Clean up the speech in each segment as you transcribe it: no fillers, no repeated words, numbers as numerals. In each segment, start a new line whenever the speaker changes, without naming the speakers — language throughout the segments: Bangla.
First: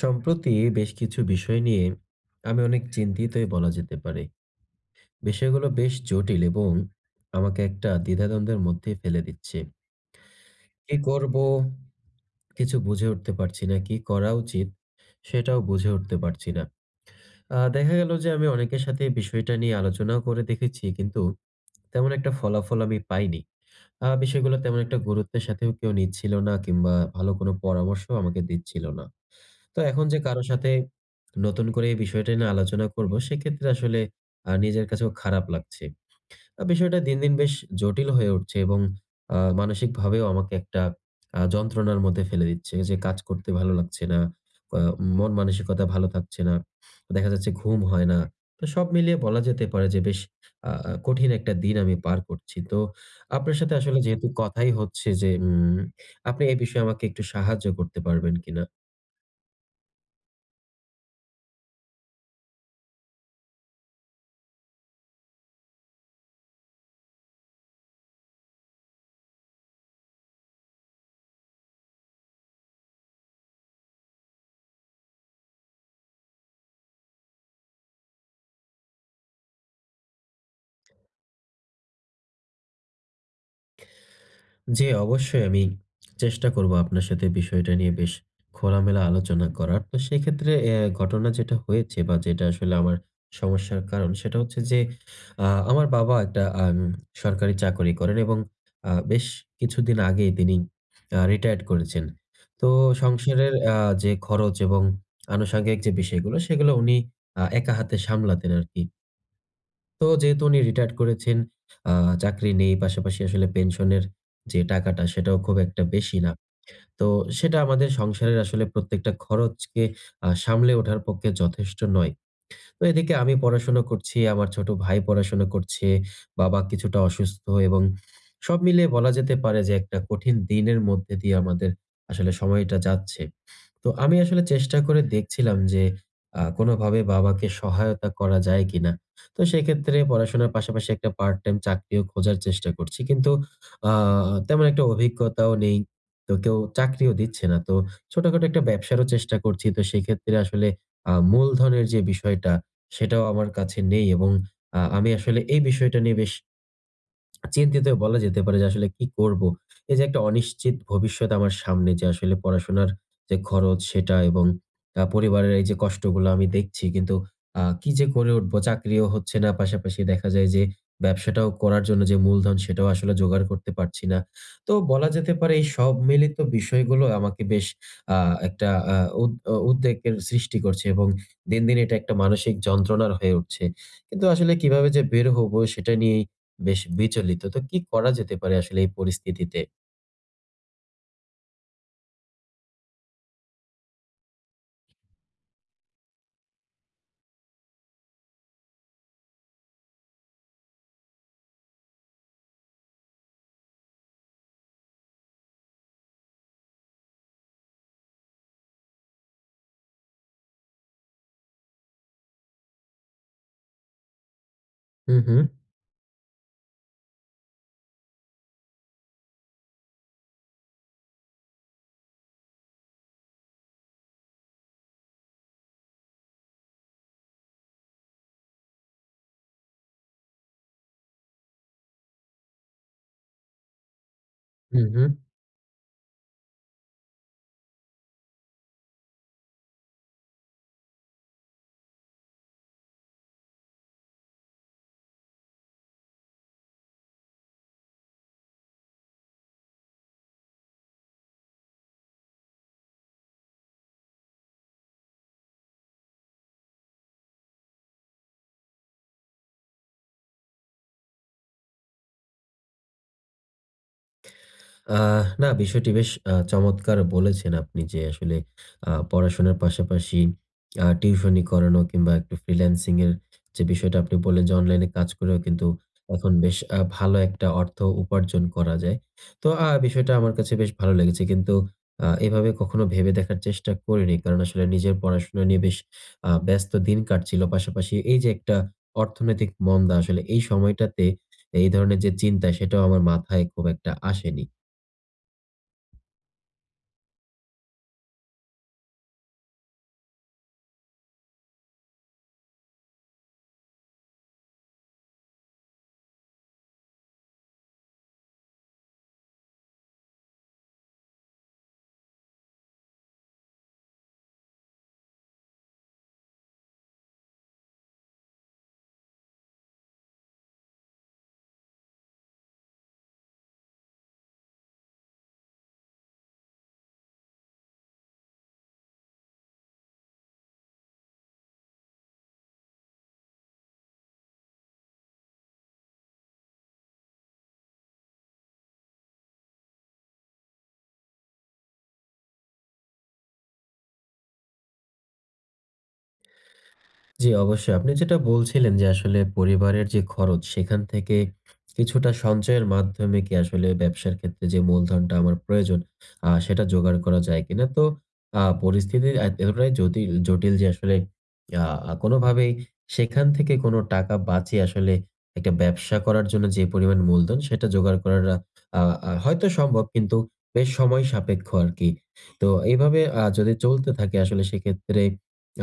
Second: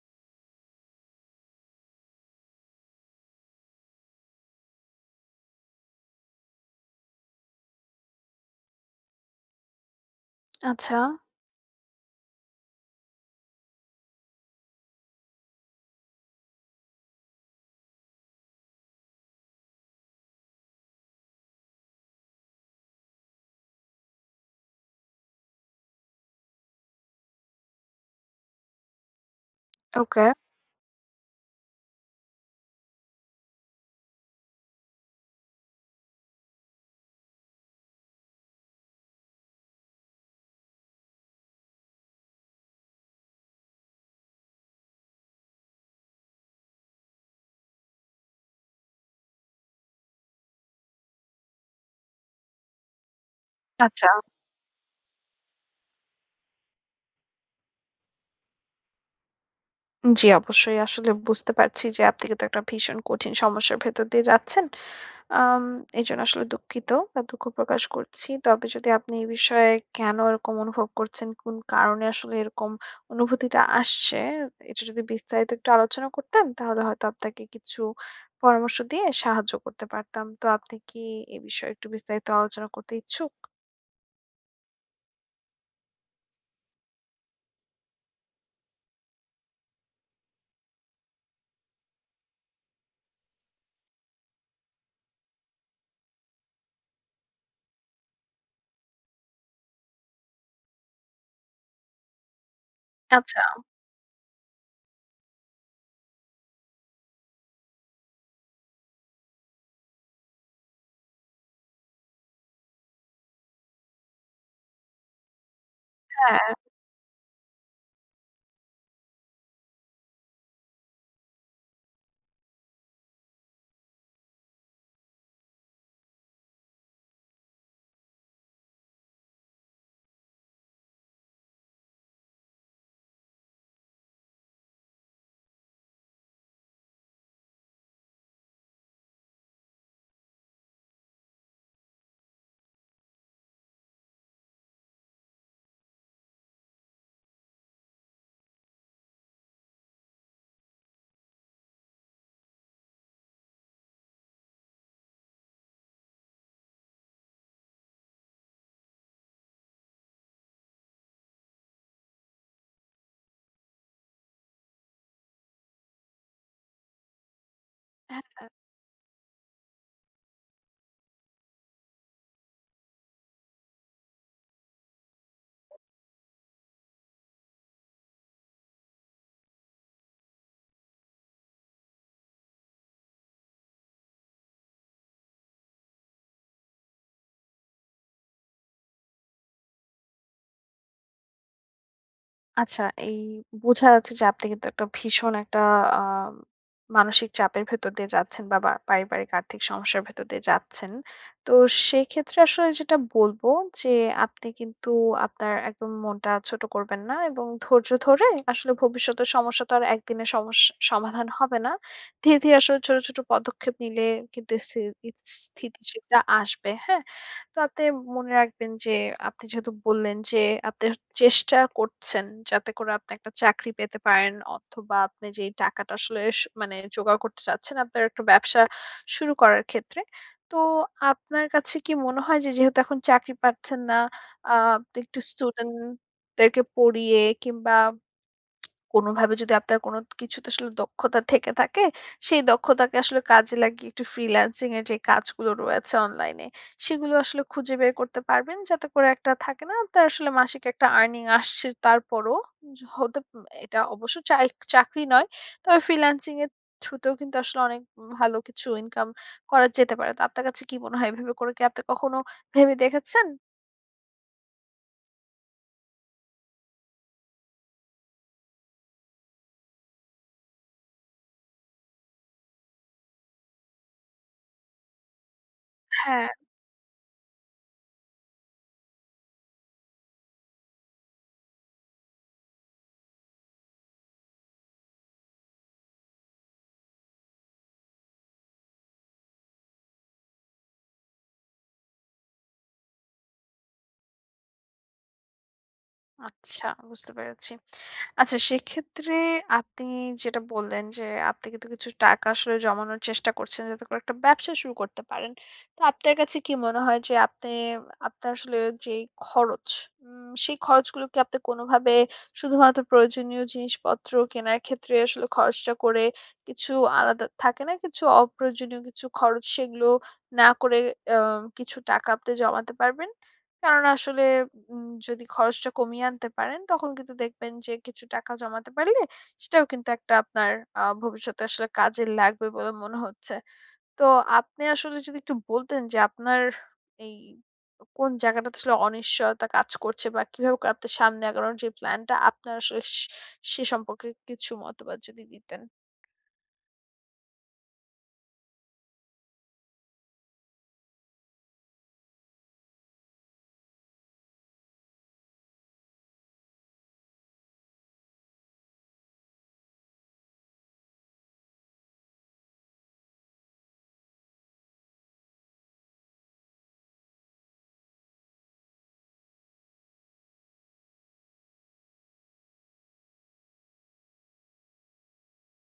সম্প্রতি বেশ কিছু বিষয় নিয়ে আমি অনেক চিন্তিতই বলা যেতে পারে। বিষয়গুলো বেশ জটিল এবং আমাকে একটা দ্বিধাদ্বন্দ্বের মধ্যে ফেলে দিচ্ছে। কি
আচ্ছা,
করব? কিছু বুঝে উঠতে পারছি না। কি করা উচিত? সেটাও বুঝে উঠতে পারছি না। দেখা গেল যে আমি অনেকের সাথে এই বিষয়টা নিয়ে আলোচনাও করে দেখেছি, কিন্তু তেমন একটা ফলাফল আমি পাইনি। বিষয়গুলো তেমন একটা গুরুত্বের সাথেও কেউ নিচ্ছিল না, কিংবা ভালো কোনো পরামর্শও আমাকে দিচ্ছিল না। তো এখন যে
ওকে।
কারো সাথে নতুন করে এই বিষয়টা নিয়ে আলোচনা করব, সেক্ষেত্রে আসলে নিজের কাছেও খারাপ লাগছে। বিষয়টা দিন, দিন বেশ জটিল হয়ে উঠছে, এবং মানসিকভাবেও আমাকে একটা যন্ত্রণার মধ্যে ফেলে দিচ্ছে। যে কাজ করতে ভালো লাগছে না, আ মন মানসিকতা ভালো থাকছে না। দেখা যাচ্ছে ঘুম হয় না। তো সব মিলিয়ে বলা যেতে পারে যে বেশ আ আ কঠিন একটা দিন আমি পার করছি। তো আপনার সাথে আসলে
আচ্ছা।
যেহেতু কথাই হচ্ছে যে আপনি এই বিষয়ে আমাকে একটু সাহায্য করতে পারবেন কিনা?
জি, অবশ্যই আসলে বুঝতে পারছি যে আপনি কিন্তু একটা ভীষণ কঠিন সমস্যার ভেতর দিয়ে যাচ্ছেন। আম এজন্য আসলে দুঃখিত বা দুঃখ প্রকাশ করছি। তবে যদি আপনি এই বিষয়ে কেন এরকম অনুভব করছেন, কোন কারণে আসলে এরকম অনুভূতিটা আসছে, এটা যদি বিস্তারিত একটু আলোচনা করতেন তাহলে হয়তো আপনাকে কিছু পরামর্শ দিয়ে সাহায্য করতে পারতাম। তো আপনি কি এ বিষয়ে একটু বিস্তারিত আলোচনা করতে ইচ্ছুক?
জি, অবশ্যই আমি চেষ্টা করব আপনার সাথে বিষয়টা নিয়ে বেশ খোলামেলা আলোচনা করার। তো সেক্ষেত্রে ঘটনা যেটা হয়েছে বা যেটা আসলে আমার সমস্যার কারণ সেটা হচ্ছে যে, আ আমার বাবা একটা সরকারি চাকরি করেন, এবং বেশ কিছুদিন আগেই তিনি রিটায়ার্ড করেছেন। তো
আচ্ছা।
সংসারের যে খরচ এবং আনুষঙ্গিক যে বিষয়গুলো, সেগুলো উনি একা হাতে সামলাতেন আরকি। তো যেহেতু উনি রিটায়ার্ড করেছেন, আ চাকরি নেই, পাশাপাশি আসলে পেনশনের যে টাকাটা সেটাও খুব একটা বেশি না।
হ্যাঁ।
তো সেটা আমাদের সংসারের আসলে প্রত্যেকটা খরচকে সামলে ওঠার পক্ষে যথেষ্ট নয়। তো এদিকে আমি পড়াশোনা করছি, আমার ছোট ভাই পড়াশোনা করছে, বাবা কিছুটা অসুস্থ, এবং সব মিলিয়ে বলা যেতে পারে যে একটা কঠিন দিনের মধ্যে দিয়ে আমাদের আসলে সময়টা যাচ্ছে। তো আমি আসলে চেষ্টা করে দেখছিলাম যে কোনোভাবে বাবাকে সহায়তা করা যায় কিনা। তো সেক্ষেত্রে পড়াশোনার পাশাপাশি একটা পার্ট টাইম চাকরিও খোঁজার চেষ্টা করছি। কিন্তু আ তেমন একটা অভিজ্ঞতাও নেই। তো কেউ চাকরিও দিচ্ছে না। তো ছোটখাটো একটা ব্যবসারও চেষ্টা করছি। তো সেক্ষেত্রে আসলে মূলধনের যে বিষয়টা সেটাও আমার কাছে নেই, এবং আমি আসলে এই বিষয়টা নিয়ে বেশ চিন্তিত, বলা যেতে পারে যে আসলে কি করব? এই যে একটা অনিশ্চিত ভবিষ্যৎ আমার সামনে, যে আসলে পড়াশোনার যে খরচ সেটা, এবং পরিবারের এই যে কষ্টগুলো আমি দেখছি, কিন্তু কি যে করে উঠবো? চাকরিও হচ্ছে না। পাশাপাশি দেখা যায় যে ব্যবসাটাও করার জন্য যে মূলধন, সেটাও আসলে জোগাড় করতে পারছি না। তো বলা যেতে পারে এই সব মিলিত বিষয়গুলো আমাকে বেশ আ একটা উদ্বেগের সৃষ্টি করছে, এবং দিন, দিন এটা একটা মানসিক যন্ত্রণার হয়ে উঠছে। কিন্তু আসলে কিভাবে যে বের হবো সেটা নিয়েই বেশ বিচলিত। তো কি করা যেতে পারে আসলে এই পরিস্থিতিতে?
আচ্ছা, এই বোঝা যাচ্ছে যে আপনি কিন্তু একটা ভীষণ একটা আ মানসিক চাপের ভেতর দিয়ে যাচ্ছেন বা বা পারিবারিক আর্থিক সমস্যার ভেতর দিয়ে যাচ্ছেন। তো সেক্ষেত্রে আসলে যেটা বলব যে, আপনি কিন্তু আপনার একদম মনটা ছোট করবেন না এবং ধৈর্য ধরে আসলে ভবিষ্যতের সমস্যা তো আর একদিনে সমস্যা সমাধান হবে না। ধীরে, ধীরে আসলে ছোট, ছোট পদক্ষেপ নিলে কিন্তু
হু, হু।
স্থিতিশীলতা আসবে। হ্যাঁ? তো আপনি মনে রাখবেন যে আপনি যেহেতু বললেন যে আপনি চেষ্টা করছেন যাতে করে আপনি একটা চাকরি পেতে পারেন অথবা আপনি যেই টাকাটা আসলে মানে জোগাড় করতে চাচ্ছেন আপনার একটা ব্যবসা শুরু করার ক্ষেত্রে। তো আপনার কাছে কি মনে হয় যে যেহেতু এখন চাকরি পাচ্ছেন না,
হু,
আপনি
হু।
একটু স্টুডেন্ট দেরকে পড়িয়ে কিংবা কোনোভাবে যদি আপনার কোনো কিছুতে আসলে দক্ষতা থেকে থাকে, সেই দক্ষতাকে আসলে কাজে লাগিয়ে একটু ফ্রিল্যান্সিং এর যে কাজগুলো রয়েছে অনলাইনে, সেগুলো আসলে খুঁজে বের করতে পারবেন। যাতে করে একটা থাকে না আপনার আসলে মাসিক একটা আর্নিং আসছে তারপরও য হতে এটা অবশ্য চাকরি নয়। তবে ফ্রিল্যান্সিং এর থ্রুতেও কিন্তু আসলে অনেক ভালো কিছু ইনকাম করা যেতে পারে। তো আপনার কাছে কি মনে হয়, এভাবে করে কি আপনি কখনো ভেবে দেখেছেন?
না, বিষয়টি বেশ চমৎকার বলেছেন আপনি, যে আসলে পড়াশোনার পাশাপাশি টিউশনি করানো, কিংবা একটু ফ্রিল্যান্সিং এর যে বিষয়টা আপনি বললেন যে অনলাইনে কাজ করেও কিন্তু
হ্যাঁ।
এখন বেশ ভালো একটা অর্থ উপার্জন করা যায়। তো বিষয়টা আমার কাছে বেশ ভালো লেগেছে। কিন্তু এভাবে কখনো ভেবে দেখার চেষ্টা করিনি। কারণ আসলে নিজের পড়াশোনা নিয়ে বেশ ব্যস্ত দিন কাটছিল। পাশাপাশি এই যে একটা অর্থনৈতিক মন্দা, আসলে এই সময়টাতে এই ধরনের যে চিন্তা, সেটাও আমার মাথায় খুব একটা আসেনি।
আচ্ছা, বুঝতে পেরেছি। আচ্ছা, সেক্ষেত্রে আপনি যেটা বললেন যে, আপনি কিন্তু কিছু টাকা আসলে জমানোর চেষ্টা করছেন যাতে করে একটা ব্যবসা শুরু করতে পারেন। তো আপনার কাছে কি মনে হয় যে আপনি আপনার আসলে যেই খরচ, সেই খরচগুলোকে আপনি কোনোভাবে শুধুমাত্র প্রয়োজনীয় জিনিসপত্র কেনার ক্ষেত্রে আসলে খরচটা করে কিছু আলাদা থাকে না? কিছু অপ্রয়োজনীয় কিছু খরচ সেগুলো না করে আ কিছু টাকা আপনি জমাতে পারবেন? কেননা আসলে যদি খরচটা কমিয়ে আনতে পারেন, তখন কিন্তু দেখবেন যে কিছু টাকা জমাতে পারলে সেটাও কিন্তু একটা আপনার ভবিষ্যতে আসলে কাজে লাগবে বলে মনে হচ্ছে। তো আপনি আসলে যদি একটু বলতেন যে আপনার এই কোন জায়গাটাতে আসলে অনিশ্চয়তা কাজ করছে, বা কিভাবে করে আপনার সামনে আগানোর যে প্ল্যানটা আপনার আসলে সে সে সম্পর্কে কিছু মতবাদ যদি দিতেন?
জি, অবশ্যই। আপনি যেটা বলছিলেন যে আসলে পরিবারের যে খরচ, সেখান থেকে কিছুটা সঞ্চয়ের মাধ্যমে কি আসলে ব্যবসার ক্ষেত্রে যে মূলধনটা আমার প্রয়োজন সেটা জোগাড় করা যায় কিনা? তো পরিস্থিতি এতটাই জটিল জটিল যে আসলে কোনোভাবেই সেখান থেকে কোনো টাকা বাঁচিয়ে আসলে একটা ব্যবসা করার জন্য যে পরিমাণ মূলধন, সেটা জোগাড় করাটা আ আ হয়তো সম্ভব, কিন্তু বেশ সময় সাপেক্ষ আরকি। তো এইভাবে যদি চলতে থাকে আসলে, সেক্ষেত্রে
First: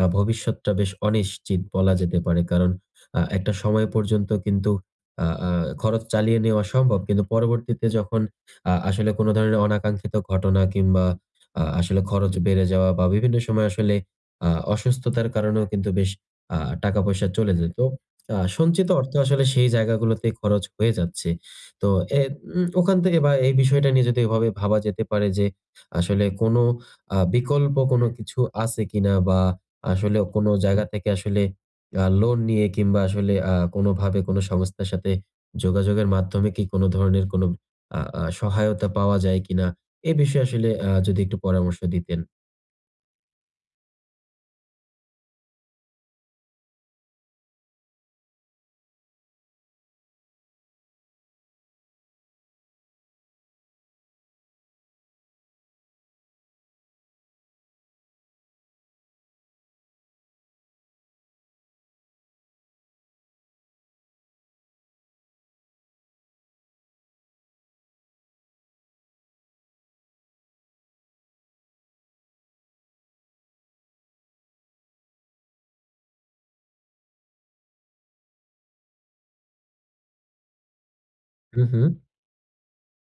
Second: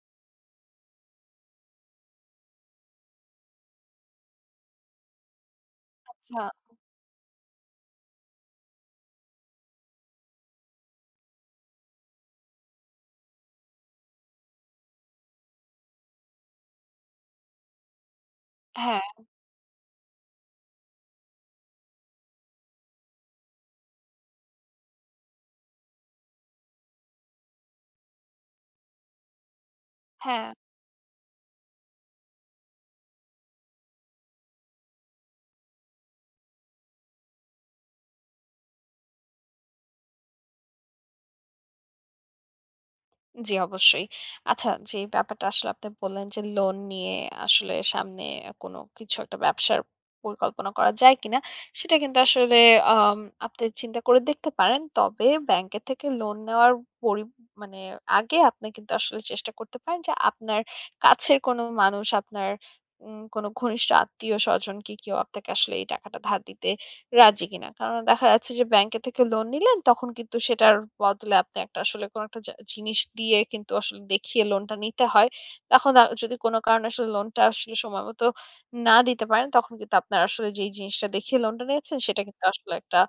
ভবিষ্যৎটা বেশ অনিশ্চিত বলা যেতে পারে। কারণ একটা সময় পর্যন্ত কিন্তু আ আ খরচ চালিয়ে
আচ্ছা।
নেওয়া সম্ভব। কিন্তু পরবর্তীতে যখন আসলে কোন ধরনের অনাকাঙ্ক্ষিত ঘটনা, কিংবা আসলে খরচ বেড়ে যাওয়া, বা বিভিন্ন সময় আসলে আ অসুস্থতার কারণেও কিন্তু বেশ আ টাকা-পয়সা চলে যেত। সঞ্চিত
হ্যাঁ,
অর্থ আসলে সেই জায়গাগুলোতে খরচ হয়ে যাচ্ছে। তো এ উম ওখান থেকে, বা এই বিষয়টা নিয়ে যদি এভাবে ভাবা যেতে পারে যে আসলে কোন বিকল্প কোন কিছু আছে কিনা, বা আসলে
হ্যাঁ।
কোনো জায়গা থেকে আসলে লোন নিয়ে, কিংবা আসলে কোনোভাবে কোনো সংস্থার সাথে যোগাযোগের মাধ্যমে কি কোনো ধরনের কোনো আ আ সহায়তা পাওয়া যায় কিনা? এ বিষয়ে আসলে যদি একটু পরামর্শ দিতেন।
জি, অবশ্যই। আচ্ছা, যে ব্যাপারটা আসলে আপনি বললেন যে লোন নিয়ে আসলে সামনে কোনো কিছু একটা ব্যবসার পরিকল্পনা করা যায় কিনা, সেটা কিন্তু আসলে আম আপনি চিন্তা করে দেখতে পারেন। তবে ব্যাংকের থেকে লোন নেওয়ার পরি মানে আগে আপনি কিন্তু আসলে চেষ্টা করতে পারেন যে আপনার কাছের কোনো মানুষ, আপনার কোনো ঘনিষ্ঠ আত্মীয়-স্বজন কি কেউ আপনাকে আসলে এই টাকাটা ধার দিতে রাজি কিনা। কারণ দেখা যাচ্ছে যে ব্যাংকে থেকে লোন নিলেন তখন কিন্তু সেটার বদলে আপনি একটা আসলে কোন একটা জিনিস দিয়ে কিন্তু আসলে দেখিয়ে লোনটা নিতে হয়। তখন যদি কোন কারণে আসলে লোনটা আসলে সময়মতো না দিতে পারেন তখন কিন্তু আপনার আসলে যেই জিনিসটা দেখিয়ে
হু,
লোনটা
হু।
নিয়েছেন সেটা কিন্তু আসলে একটা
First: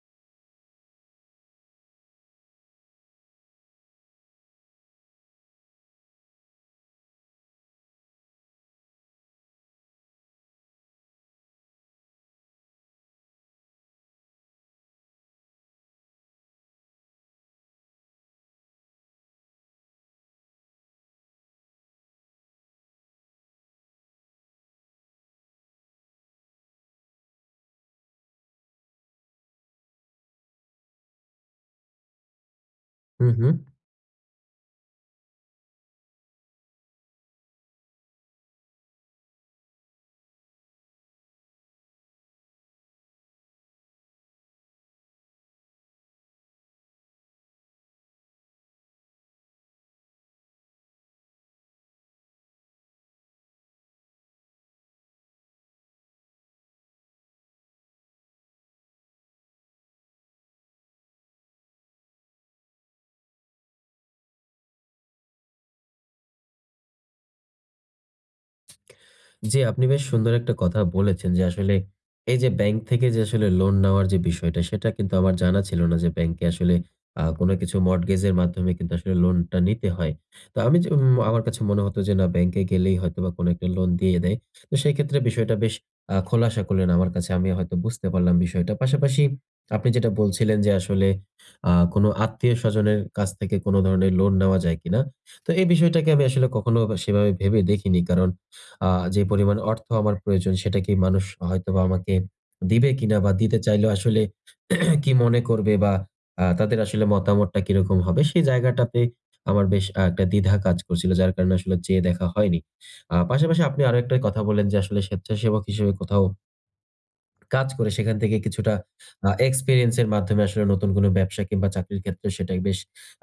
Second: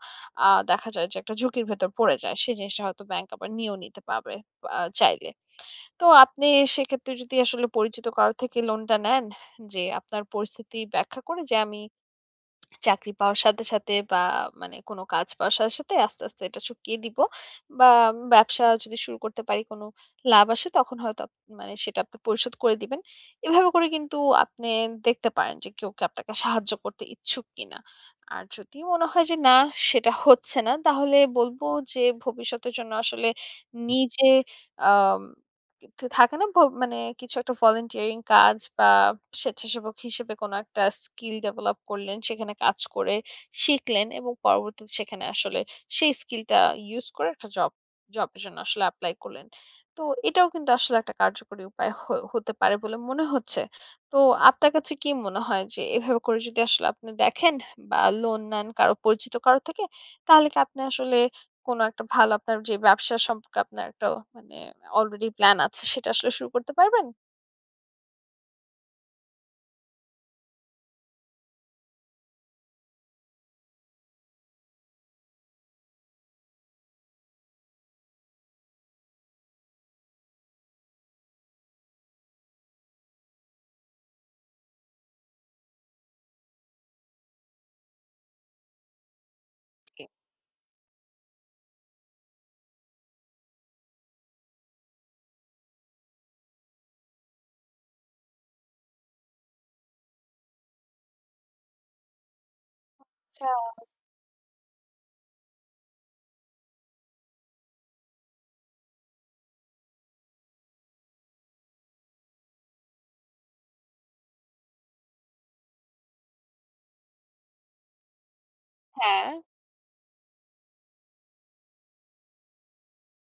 আ দেখা যায় যে একটা ঝুঁকির ভেতর পড়ে যায়। সেই জিনিসটা হয়তো ব্যাংক আবার নিয়েও নিতে পারবে চাইলে। তো আপনি সেক্ষেত্রে যদি আসলে পরিচিত কারো থেকে লোনটা নেন, যে আপনার পরিস্থিতি ব্যাখ্যা করে যে আমি চাকরি পাওয়ার সাথে, সাথে বা মানে কোনো কাজ পাওয়ার সাথে, সাথে আস্তে, আস্তে এটা শুকিয়ে দিব। বা ব্যবসা যদি শুরু করতে পারি কোনো লাভ আসে তখন হয়তো মানে সেটা আপনি পরিশোধ করে দিবেন। এভাবে করে কিন্তু আপনি দেখতে পারেন যে কেউ কি আপনাকে সাহায্য করতে ইচ্ছুক কিনা। আর যদি মনে হয় যে না, সেটা হচ্ছে না, তাহলে বলব যে ভবিষ্যতের জন্য
হু,
আসলে
হু।
নিজে আম কিন্তু থাকে না, মানে কিছু একটা ভলান্টিয়ারিং কাজ বা স্বেচ্ছাসেবক হিসেবে কোনো একটা স্কিল ডেভেলপ করলেন, সেখানে কাজ করে শিখলেন এবং পরবর্তীতে সেখানে আসলে সেই স্কিলটা ইউস করে একটা জবের জন্য আসলে এপ্লাই করলেন। তো এটাও কিন্তু আসলে একটা কার্যকরী উপায় হতে পারে বলে মনে হচ্ছে। তো আপনার কাছে কি মনে হয় যে এভাবে করে যদি আসলে আপনি দেখেন বা লোন নেন কারো, পরিচিত কারো থেকে, তাহলে কি আপনি আসলে কোন একটা ভালো আপনার যে ব্যবসা সম্পর্কে আপনার একটা মানে অলরেডি প্ল্যান আছে সেটা আসলে শুরু করতে পারবেন?
জি, আপনি বেশ সুন্দর একটা কথা বলেছেন, যে আসলে এই যে ব্যাংক থেকে যে আসলে লোন নেওয়ার যে বিষয়টা, সেটা কিন্তু আমার জানা ছিল না যে ব্যাংকে আসলে কোনো কিছু মর্টগেজের মাধ্যমে কিন্তু আসলে লোনটা নিতে হয়। তো আমি যে, আমার কাছে মনে হতো যে না, ব্যাংকে গেলেই হয়তোবা কোনো একটা লোন দিয়ে দেয়। তো সেক্ষেত্রে বিষয়টা বেশ খোলাসা করলেন আমার কাছে। আমি হয়তো বুঝতে পারলাম বিষয়টা। পাশাপাশি আপনি
জি।
যেটা বলছিলেন যে আসলে কোনো আত্মীয়স্বজনের কাছ থেকে কোনো ধরনের লোন নেওয়া যায় কিনা? তো এই বিষয়টাকে আমি আসলে কখনো সেভাবে ভেবে দেখিনি। কারণ আ যে পরিমাণ অর্থ আমার প্রয়োজন, সেটা কি মানুষ হয়তোবা আমাকে দিবে কিনা, বা
আচ্ছা।
দিতে চাইলেও আসলে কি মনে করবে, বা তাদের আসলে মতামতটা কিরকম হবে, সেই জায়গাটাতে আমার বেশ একটা দ্বিধা কাজ করছিল, যার কারণে আসলে যেয়ে দেখা হয়নি। পাশাপাশি আপনি আরো একটা কথা বললেন যে আসলে স্বেচ্ছাসেবক হিসেবে কোথাও কাজ করে সেখান থেকে কিছুটা
হ্যাঁ।
এক্সপেরিয়েন্স এর মাধ্যমে আসলে নতুন কোনো ব্যবসা কিংবা চাকরির ক্ষেত্রে সেটাই বেশ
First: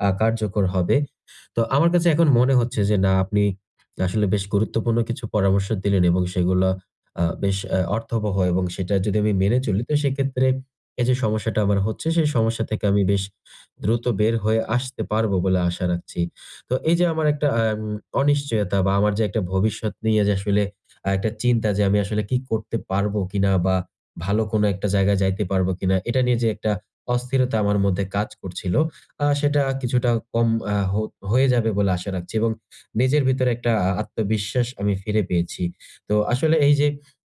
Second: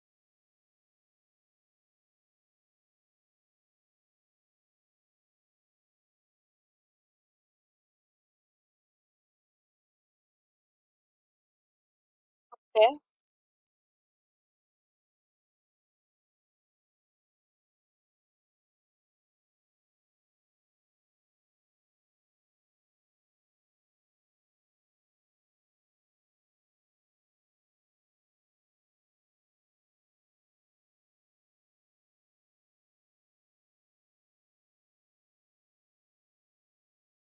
কার্যকর হবে। তো আমার কাছে এখন মনে হচ্ছে যে, না, আপনি আসলে বেশ গুরুত্বপূর্ণ কিছু পরামর্শ দিলেন, এবং সেগুলা বেশ অর্থবহ, এবং সেটা যদি আমি মেনে চলি, তো সেক্ষেত্রে এই যে সমস্যাটা আমার হচ্ছে, সেই সমস্যা থেকে আমি বেশ দ্রুত বের হয়ে আসতে পারবো বলে আশা রাখছি। তো এই যে আমার একটা অনিশ্চয়তা, বা আমার যে একটা ভবিষ্যৎ নিয়ে যে আসলে একটা চিন্তা, যে আমি আসলে কি করতে পারবো কিনা, বা ভালো কোনো একটা জায়গায় যাইতে পারবো কিনা? এটা নিয়ে যে একটা অস্থিরতা আমার মধ্যে কাজ করছিল, সেটা কিছুটা কম আ হ হয়ে যাবে বলে আশা রাখছি, এবং নিজের ভিতরে একটা আত্মবিশ্বাস আমি ফিরে পেয়েছি। তো আসলে এই যে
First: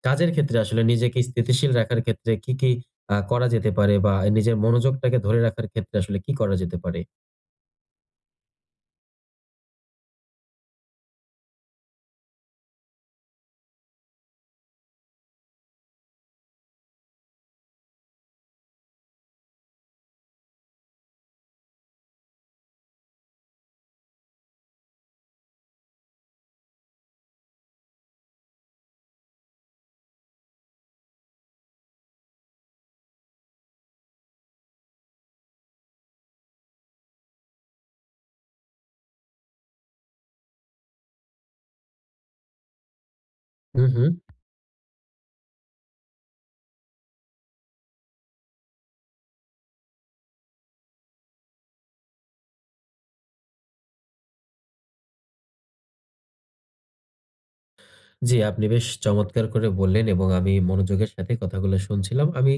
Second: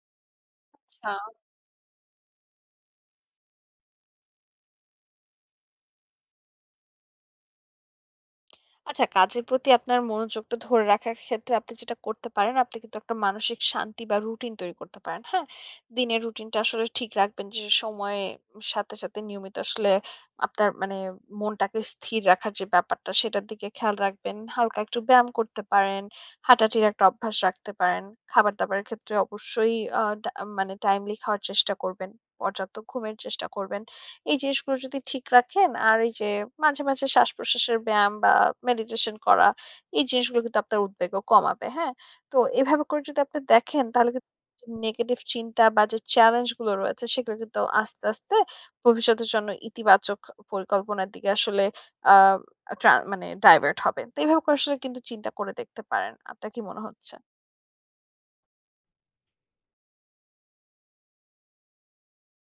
কাজের ক্ষেত্রে আসলে
আচ্ছা।
নিজেকে স্থিতিশীল রাখার ক্ষেত্রে কি করা যেতে পারে, বা নিজের মনোযোগটাকে ধরে রাখার ক্ষেত্রে আসলে কি করা যেতে পারে?
আচ্ছা, কাজের প্রতি আপনার মনোযোগটা ধরে রাখার ক্ষেত্রে আপনি যেটা করতে পারেন, আপনি কিন্তু একটা মানসিক শান্তি বা রুটিন তৈরি করতে পারেন। হ্যাঁ? দিনের রুটিনটা আসলে ঠিক রাখবেন, যে সময়ে সাথে, সাথে নিয়মিত আসলে আপনার মানে মনটাকে স্থির রাখার যে ব্যাপারটা সেটার দিকে খেয়াল রাখবেন। হালকা একটু ব্যায়াম করতে পারেন, হাঁটাহাঁটির একটা অভ্যাস রাখতে পারেন। খাবার-দাবারের ক্ষেত্রে অবশ্যই আ ডা মানে টাইমলি খাওয়ার চেষ্টা করবেন। পর্যাপ্ত ঘুমের চেষ্টা করবেন। এই জিনিসগুলো যদি ঠিক রাখেন আর এই যে মাঝে, মাঝে শ্বাস-প্রশ্বাসের ব্যায়াম বা মেডিটেশন করা, এই জিনিসগুলো কিন্তু আপনার উদ্বেগও কমাবে। হ্যাঁ? তো এভাবে করে যদি আপনি
হু,
দেখেন
হু।
তাহলে কিন্তু নেগেটিভ চিন্তা বা যে চ্যালেঞ্জ গুলো রয়েছে সেগুলো কিন্তু আস্তে, আস্তে ভবিষ্যতের জন্য ইতিবাচক পরিকল্পনার দিকে আসলে আ ট্রা মানে ডাইভার্ট হবে। তো এভাবে করে আসলে কিন্তু চিন্তা করে দেখতে পারেন। আপনার কি মনে হচ্ছে?
জি, আপনি বেশ চমৎকার করে বললেন, এবং আমি মনোযোগের সাথে কথাগুলো শুনছিলাম। আমি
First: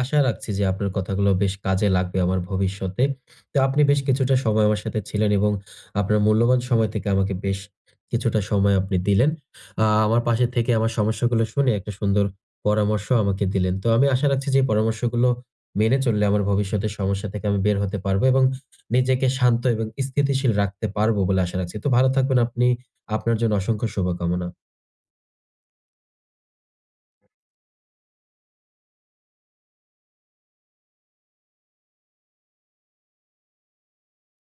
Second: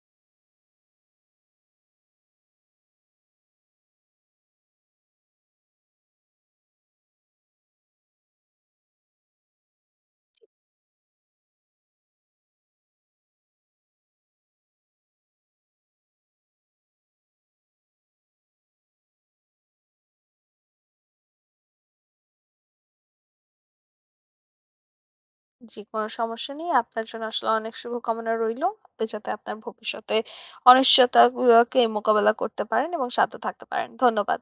আশা রাখছি যে আপনার কথাগুলো বেশ কাজে লাগবে আমার ভবিষ্যতে। তো আপনি বেশ কিছুটা সময় আমার সাথে ছিলেন, এবং আপনার মূল্যবান সময় থেকে আমাকে বেশ কিছুটা সময় আপনি দিলেন। আমার পাশে থেকে আমার সমস্যাগুলো শুনে একটা সুন্দর পরামর্শ আমাকে দিলেন। তো আমি আশা রাখছি যে এই পরামর্শগুলো মেনে চললে আমার ভবিষ্যতের সমস্যা থেকে আমি বের হতে পারবো, এবং নিজেকে শান্ত এবং স্থিতিশীল রাখতে পারবো বলে আশা রাখছি। তো ভালো থাকবেন আপনি। আপনার জন্য অসংখ্য শুভকামনা।
জি, কোনো সমস্যা নেই। আপনার জন্য আসলে অনেক শুভকামনা রইলো। আপনি যাতে আপনার ভবিষ্যতে অনিশ্চয়তাগুলোকে মোকাবেলা করতে পারেন এবং শান্ত থাকতে পারেন। ধন্যবাদ।